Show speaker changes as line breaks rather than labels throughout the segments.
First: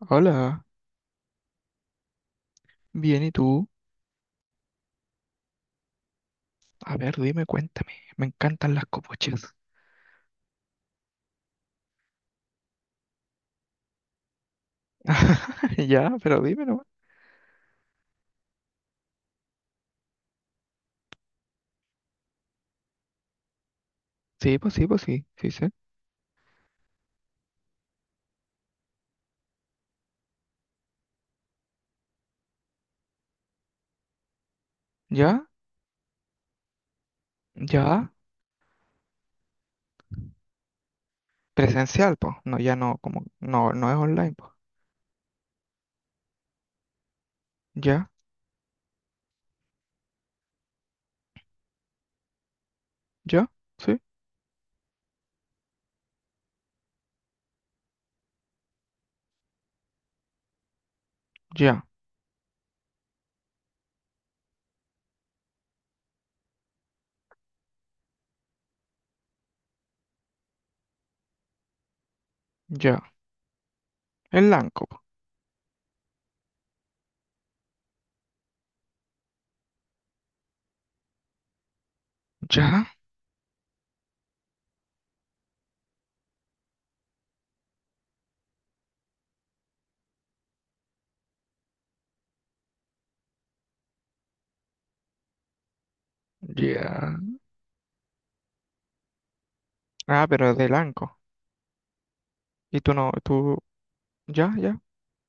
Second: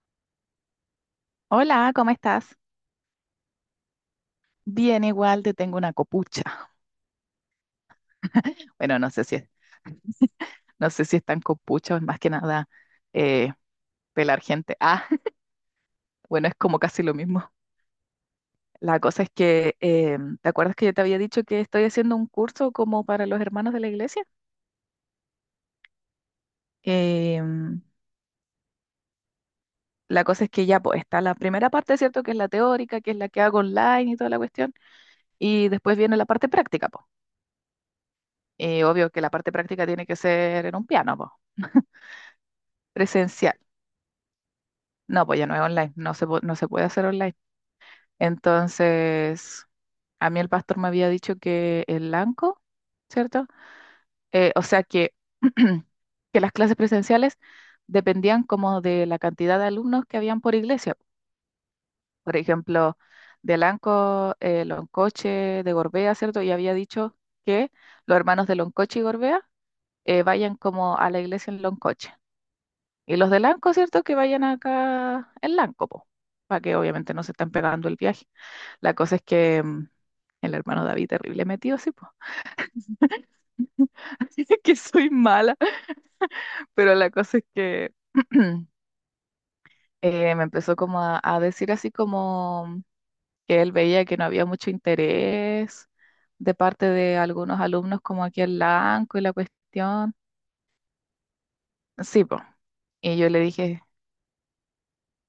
Hola,
Hola, ¿cómo estás?
bien, ¿y tú?
Bien, igual te tengo una copucha.
A ver, dime, cuéntame. Me encantan las
Bueno, no sé
copuchas.
no sé si es tan copucha o es más que nada eh, pelar gente. Ah,
Ya, pero
bueno, es
dime
como
no.
casi lo mismo. La cosa es que, ¿te acuerdas que yo te había dicho que estoy haciendo un curso como para los hermanos de la iglesia?
Sí, pues sí, pues sí, sí sé.
Em, la cosa es que ya pues, está la primera parte, ¿cierto? Que es la teórica, que es la que hago online y toda la cuestión.
Ya,
Y después viene la parte práctica, pues.
ya.
Y obvio que la parte práctica tiene que ser en un piano, pues.
Presencial, pues. No, ya no, como,
Presencial.
no, no es online, pues.
No, pues ya no es online, no no se puede hacer online.
Ya,
Entonces, a mí el pastor me había dicho que el blanco, ¿cierto?
ya, sí,
Eh, o sea que, que las clases presenciales dependían como de la cantidad de alumnos que habían por iglesia.
ya,
Por ejemplo, de Lanco, Loncoche, de Gorbea, ¿cierto? Y había dicho que los hermanos de Loncoche y Gorbea vayan como a la iglesia en Loncoche.
ya.
Y los de Lanco, ¿cierto? Que vayan
El Lanco, po.
acá en Lanco, po, para que obviamente no se estén pegando el viaje. La cosa es que el hermano David, terrible metido, sí, po.
Ya,
Así que soy mala, pero la cosa es que me empezó como a decir así como que él veía que no había mucho interés de parte
ya.
de algunos alumnos como aquí en Lanco y la cuestión.
Ah, pero es de Lanco.
Sí, po.
Y tú no,
Y yo le
tú,
dije,
ya, ya,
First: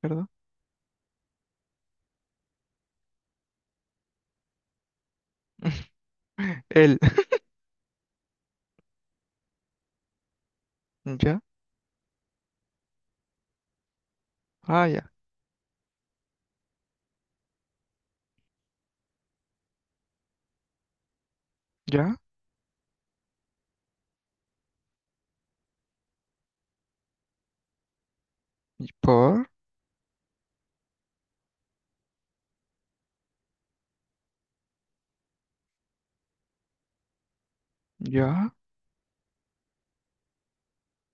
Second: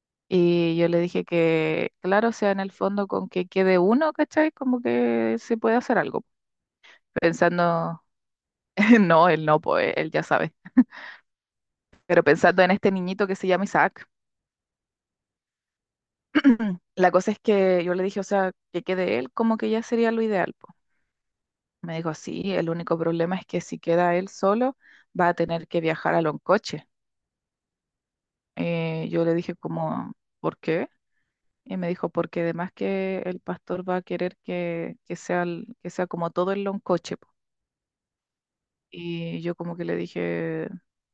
¿verdad?
Y yo le dije que, claro, o sea, en el fondo con que quede uno, ¿cachai? Como que se puede hacer algo.
El,
Pensando, no, él no, pues él ya sabe.
ya,
Pero pensando en este niñito que se llama Isaac,
ah, ya,
la cosa es que yo le dije, o sea, que quede él, como que ya sería lo ideal, po. Me dijo,
ya.
sí, el único problema es que si queda él solo, va a tener que viajar a Loncoche.
¿Y
Eh, yo le
por?
dije, como, ¿por qué? Y me dijo, porque además que el pastor va a querer que sea, que sea como todo el Loncoche.
Ya.
Y yo como que le dije,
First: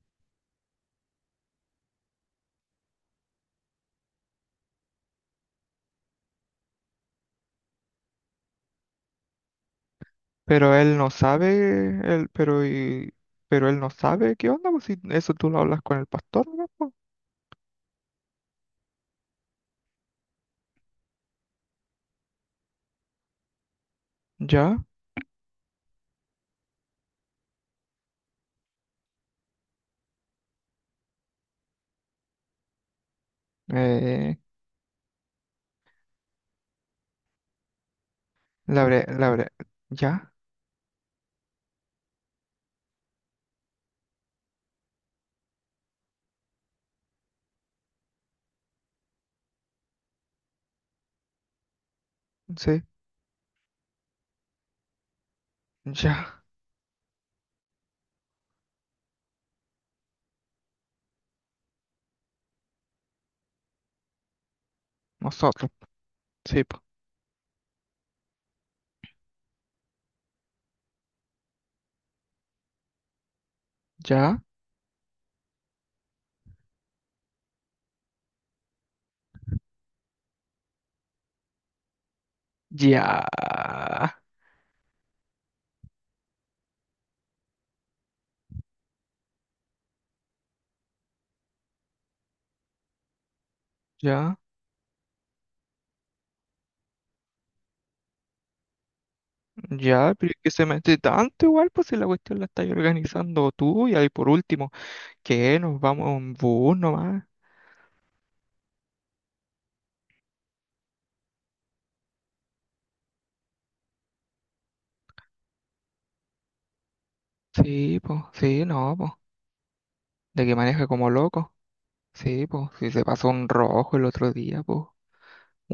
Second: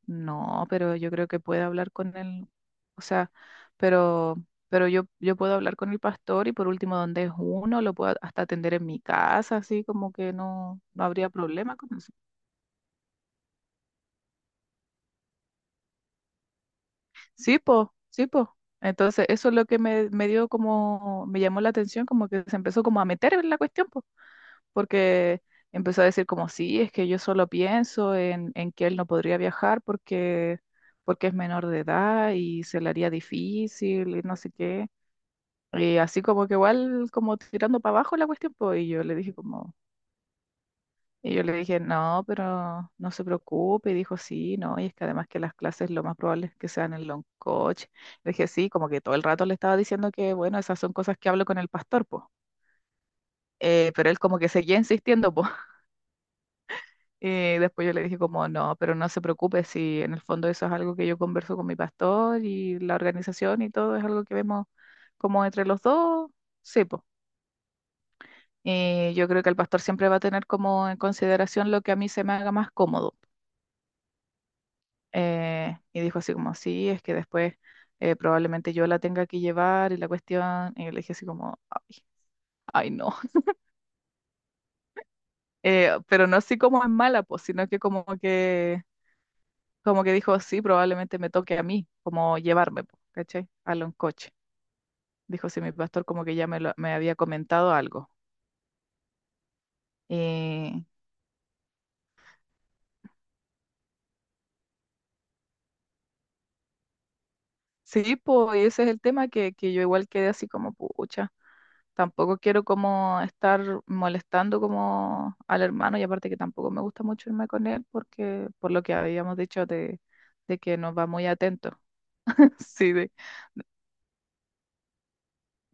no, pero yo creo que puede hablar con él, o sea, pero, pero yo puedo hablar con el pastor y por último donde es uno, lo puedo hasta atender en mi casa, así como que
Pero
no,
él
no
no
habría
sabe,
problema con eso.
él, pero y, pero él no sabe qué onda, pues si eso tú lo hablas con el pastor, ¿no? Pues,
Sí, po, sí, po. Entonces eso es lo que me dio como, me llamó la atención, como que se empezó como a meter en la cuestión, po.
ya,
Porque empezó a decir como, sí, es que yo solo pienso en que él no podría viajar porque es menor de edad y se le haría difícil y no
eh,
sé qué. Y así como que igual, como tirando para abajo la cuestión, pues,
la bre- ya,
y yo le dije, no, pero no se preocupe, y dijo, sí, no, y es que además que las clases lo más probable es que sean en long coach. Le dije, sí, como que todo el rato le estaba diciendo que, bueno, esas son cosas que hablo con el pastor, pues.
sí,
Pero él como que seguía insistiendo, pues.
ya,
Y después yo le dije como, no, pero no se preocupe si en el fondo eso es algo que yo converso con mi pastor y la organización y todo es algo que vemos como entre
nosotros,
los dos,
sí, pues,
sí, pues. Y yo creo que el pastor siempre va a tener como en consideración lo que a mí se me haga más cómodo.
ya,
Y dijo así como, sí, es que después probablemente yo la tenga que llevar y la cuestión. Y yo le dije así como, ay, ay
ya,
no. Pero no así como es mala, pues, sino que como que dijo, sí, probablemente me toque a mí, como llevarme, po, ¿cachai? A lo en coche.
ya,
Dijo, sí, mi pastor como que ya me había comentado algo.
ya, pero es que se
Eh,
mete tanto igual, pues si la cuestión la estás organizando tú, y ahí por último, que nos vamos en bus nomás,
sí, pues ese es el tema que yo igual quedé así como, pucha, tampoco quiero como estar molestando como al hermano y aparte que tampoco me gusta mucho irme con él
sí, pues,
porque
sí,
por lo que
no, pues,
habíamos dicho
de que
de que
maneja
nos va
como
muy
loco,
atento.
sí, pues, si
Sí,
se
de,
pasó un rojo el otro día, pues.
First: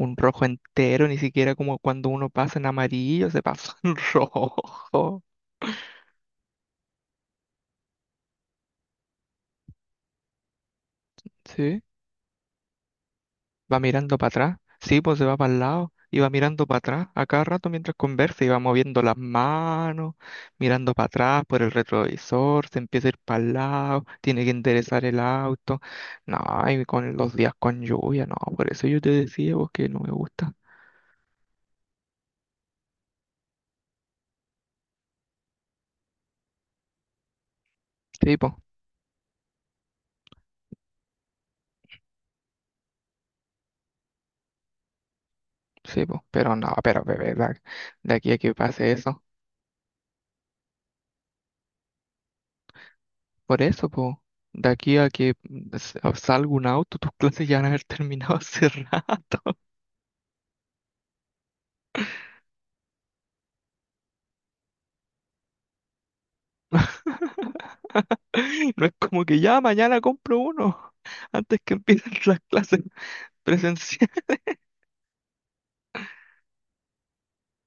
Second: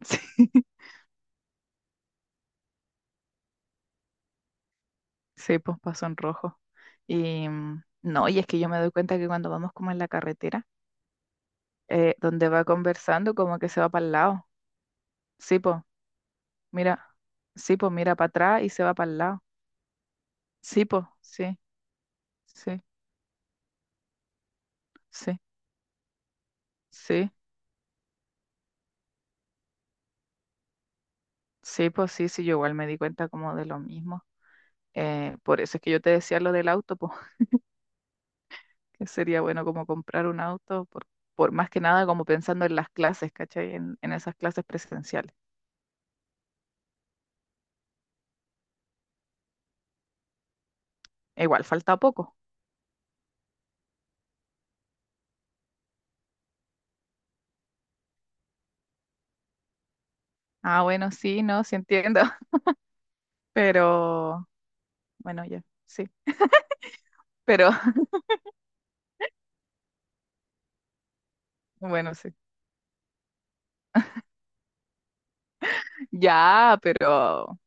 sí.
rojo entero, ni siquiera como cuando uno pasa en amarillo, se pasa en rojo.
Sí, pues pasó en rojo. Y no, y es que yo me doy cuenta que cuando vamos como en la carretera,
¿Sí?
donde va conversando, como que
Va
se va para el
mirando para
lado.
atrás. Sí, pues se va para
Sí,
el
pues,
lado y va mirando para
mira,
atrás a cada rato
sí, pues,
mientras
mira para
conversa y va
atrás y se va
moviendo
para
las
el lado.
manos,
Sí,
mirando
pues,
para atrás
sí,
por el retrovisor, se
sí,
empieza a ir para el lado, tiene que enderezar el
sí,
auto. No, y con
sí,
los días con lluvia, no, por eso yo te decía vos que no me gusta.
sí, pues, sí, sí, yo igual me di cuenta como de lo mismo. Por eso es que yo te decía lo del auto, pues,
Sí, pues,
que sería bueno como comprar un auto, por más que nada como pensando en las clases, ¿cachai? En esas clases presenciales.
sí, pues, pero no, pero de verdad, de aquí a que pase eso.
E igual falta poco.
Por eso, po. De aquí a que salga un auto, tus clases ya van a haber terminado hace rato.
Ah, bueno, sí, no, sí entiendo. Pero, bueno, ya, sí. Pero,
No es como que ya mañana compro uno antes que empiecen
bueno, sí.
las clases presenciales.
Ya,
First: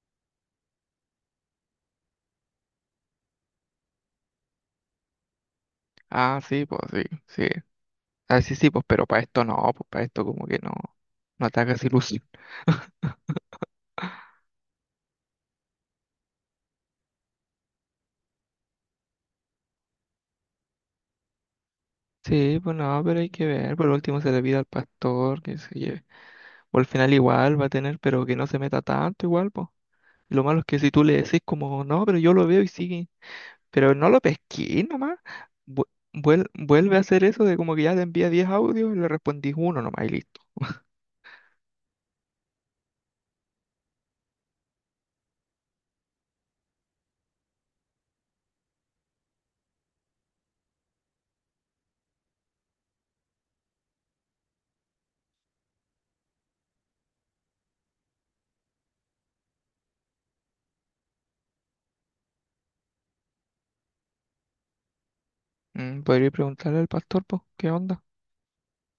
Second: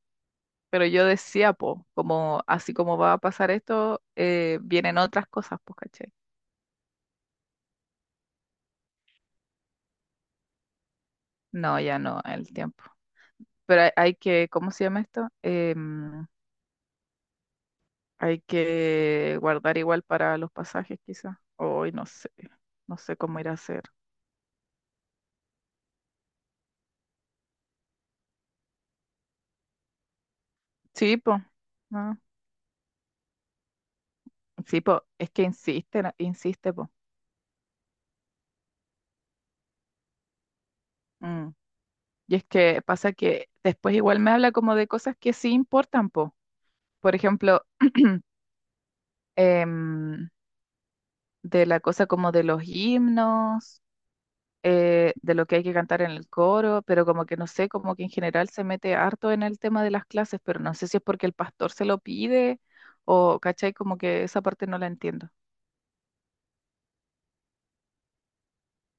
pero yo decía, po, como, así como va a pasar esto, vienen otras cosas, pues, ¿cachai?
Ah, sí, pues sí, sí. Ah, sí, sí, pues pero para esto no, pues para esto como que no, no
No,
atacas
ya no,
ilusión.
el tiempo. Pero hay que, ¿cómo se llama esto? Hay que guardar igual para los pasajes, quizás. Hoy no sé,
Sí, pues
no
no,
sé
pero hay
cómo
que
ir a
ver.
hacer.
Por último se le pide al pastor que se lleve. O al final igual va a tener, pero que no se meta tanto igual, pues. Lo malo es que si tú
Sí,
le
po.
decís como, no,
Ah,
pero yo lo veo y sigue. Pero no lo
sí,
pesqué
po,
nomás.
es que
Vu-
insiste, insiste, po.
Vuelve a hacer eso de como que ya te envía 10 audios y le respondís uno nomás y listo.
Mm. Y es que pasa que después igual me habla como de cosas que sí importan, po. Por ejemplo, em, de la cosa como de los himnos, de lo que hay que cantar en el coro, pero como que no sé, como que en general se mete harto en el tema de las clases, pero no sé si es porque el pastor se lo pide o, ¿cachai? Como que esa parte no la entiendo.
Mm, podría preguntarle al pastor, pues, ¿qué onda?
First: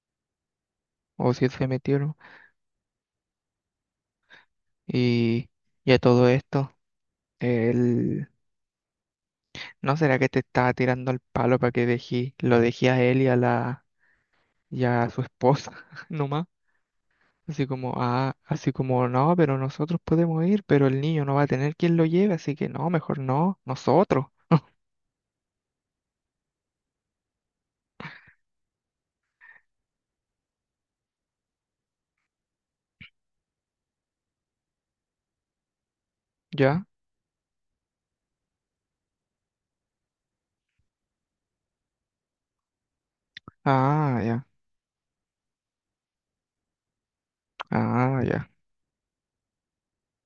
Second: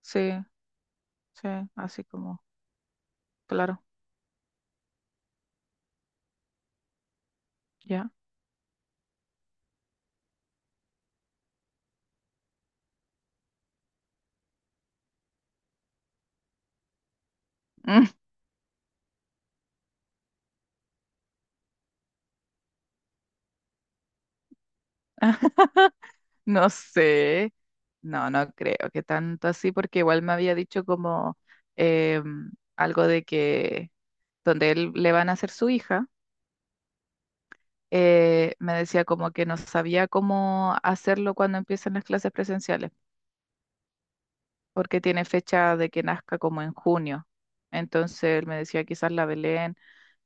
Sí,
O si
sí,
se
así
metieron.
como, claro,
Y, y a todo esto,
ya.
él, ¿no será que te estaba tirando el palo para que dejé, lo dejé a él y a la, y a su esposa nomás? Así como, ah, así como, no, pero nosotros podemos ir, pero el niño no va a tener quien lo lleve, así que no, mejor no, nosotros,
No sé, no, no creo que tanto así, porque igual me había dicho como em, algo de que donde él le van a hacer su hija,
¿ya?
me decía como que no sabía cómo hacerlo cuando empiezan las clases presenciales,
Ah, ya,
porque tiene fecha de que nazca como en junio.
ah,
Entonces él
ya.
me decía quizás la Belén,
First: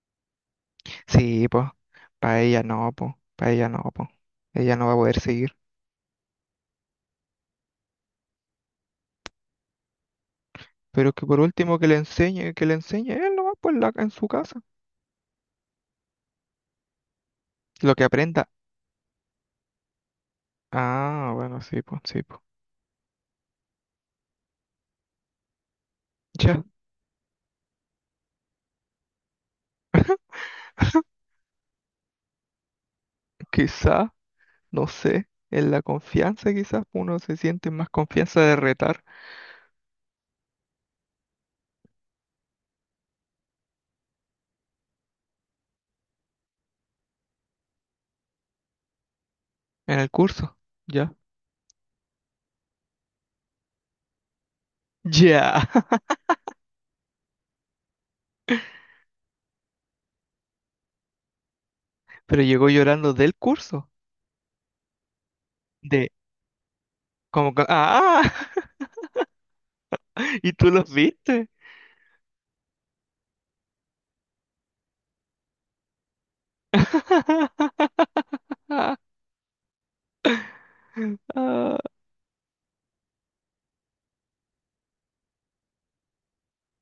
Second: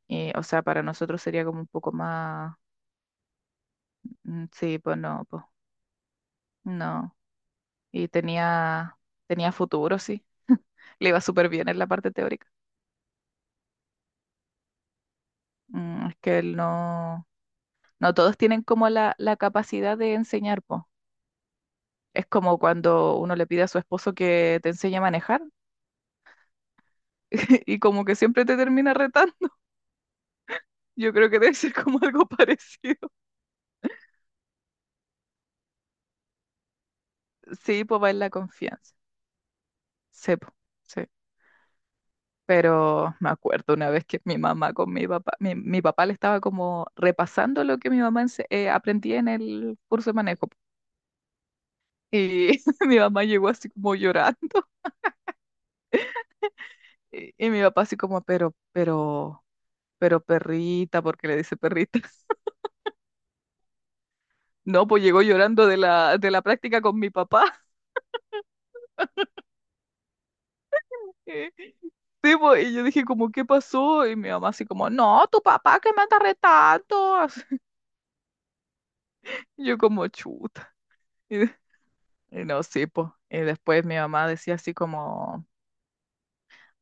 y, o sea, para nosotros sería
Sí,
como un
pues,
poco
para
más,
ella no, pues, para ella no, pues, ella
sí,
no va a
pues
poder
no, pues
seguir.
no. Y tenía, tenía futuro, sí, le
Pero
iba
que por
súper bien
último
en la parte teórica.
que le enseñe él nomás, pues, la- en su casa,
Mm, es que él no,
lo que
no todos
aprenda.
tienen como la capacidad de enseñar, po.
Ah, bueno, sí, pues, sí,
Es
pues.
como cuando uno le pide a su esposo que te enseñe a manejar
Ya,
y como que siempre te termina retando. Yo creo que debe ser como algo parecido.
quizá, no sé, en la confianza quizás uno se siente
Sí,
más
pues va en la
confianza de
confianza.
retar
Sí, po, sí. Pero me acuerdo una vez que mi mamá con mi papá, mi papá le estaba como repasando lo que mi mamá aprendía en el
en el
curso de manejo.
curso.
Po.
Ya.
Y mi mamá llegó así como llorando.
Ya,
Y mi papá así como, pero perrita, ¿porque le dice perrita?
pero llegó llorando del curso,
No, pues llegó llorando
de,
de la práctica con mi
como, que-
papá.
ah, y tú los viste.
Sí, pues, y yo dije como, ¿qué pasó? Y mi mamá así como, no, tu papá que me anda retando. Así, y yo como, chuta. Y, de- y no, sí, pues. Y después mi mamá decía así como,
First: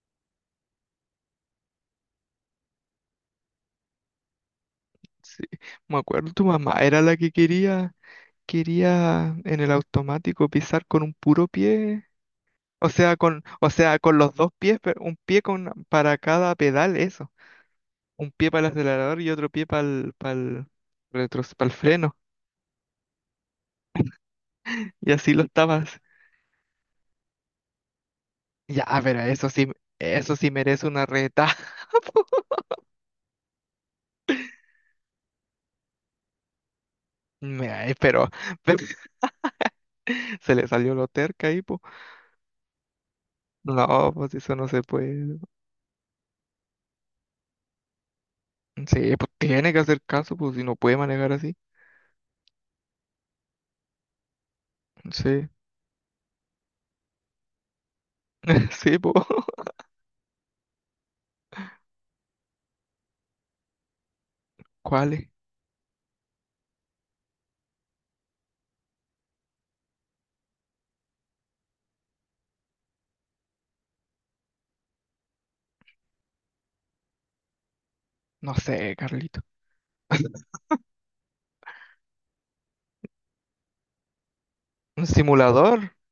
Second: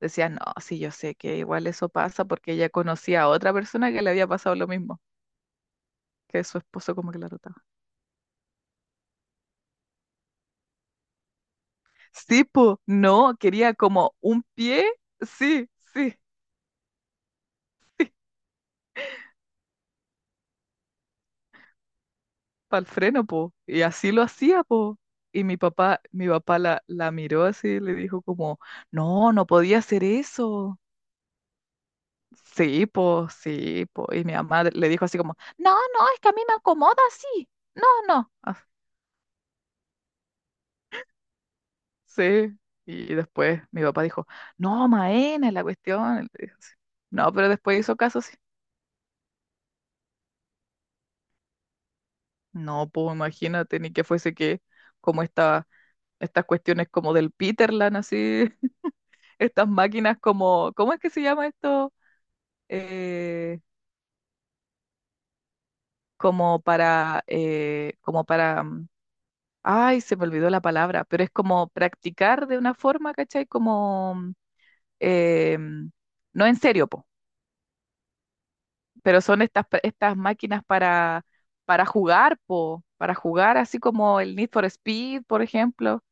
decía, no, sí, yo sé que igual eso pasa porque ella conocía a otra persona que le había pasado lo mismo,
Sí, me acuerdo, tu
que su
mamá
esposo
era
como
la
que la
que
retaba.
quería. Quería en el automático pisar con un puro pie,
Sí, pues, no,
o
quería
sea,
como
con los
un
dos pies,
pie,
pero un pie
sí,
con,
sí.
para cada pedal, eso. Un pie para el acelerador y otro pie para el retro, para el freno.
Para el freno, po. Y así lo hacía, po.
Y así lo
Y mi
estabas.
papá, mi papá la miró así y le dijo como,
Ya, pero
no, no podía hacer
eso sí
eso.
merece una reta.
Sí, po, sí, po. Y mi mamá le dijo así como, no, no, es que a mí me acomoda así. No,
Mira,
no. Ah,
pero se le salió lo terca ahí, pues.
sí. Y después mi papá
No,
dijo,
pues eso no se
no,
puede.
Maena, es la cuestión. Y le dijo así. No, pero después hizo caso, sí.
Sí, pues tiene que hacer caso, pues si no puede manejar así.
No, pues imagínate, ni que fuese que como
Sí,
esta, estas cuestiones como del Peterland, así,
sí, pues.
estas máquinas como, ¿cómo es que se llama esto? Eh,
¿Cuáles?
como para, como para, ay, se me olvidó la palabra, pero es como practicar de una forma, ¿cachai? Como, eh, mm, no en serio, po,
No sé,
pero son
Carlitos.
estas, estas máquinas para jugar, po, para jugar así como el Need for
¿Un
Speed, por
simulador?
ejemplo,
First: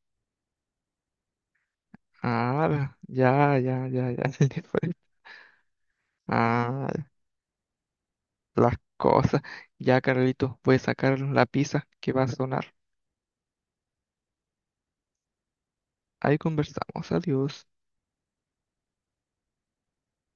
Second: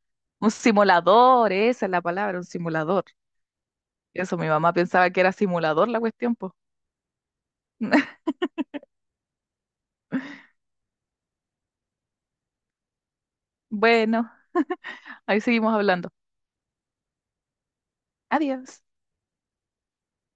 un simulador, esa es la palabra, un
Ah,
simulador.
ya, ya, ya, ya.
Eso, mi mamá pensaba que era simulador la cuestión, po.
Ah, las cosas. Ya, Carlitos, voy a sacar la pizza que va a sonar.
Bueno, ahí seguimos hablando.
Ahí conversamos. Adiós.
Adiós.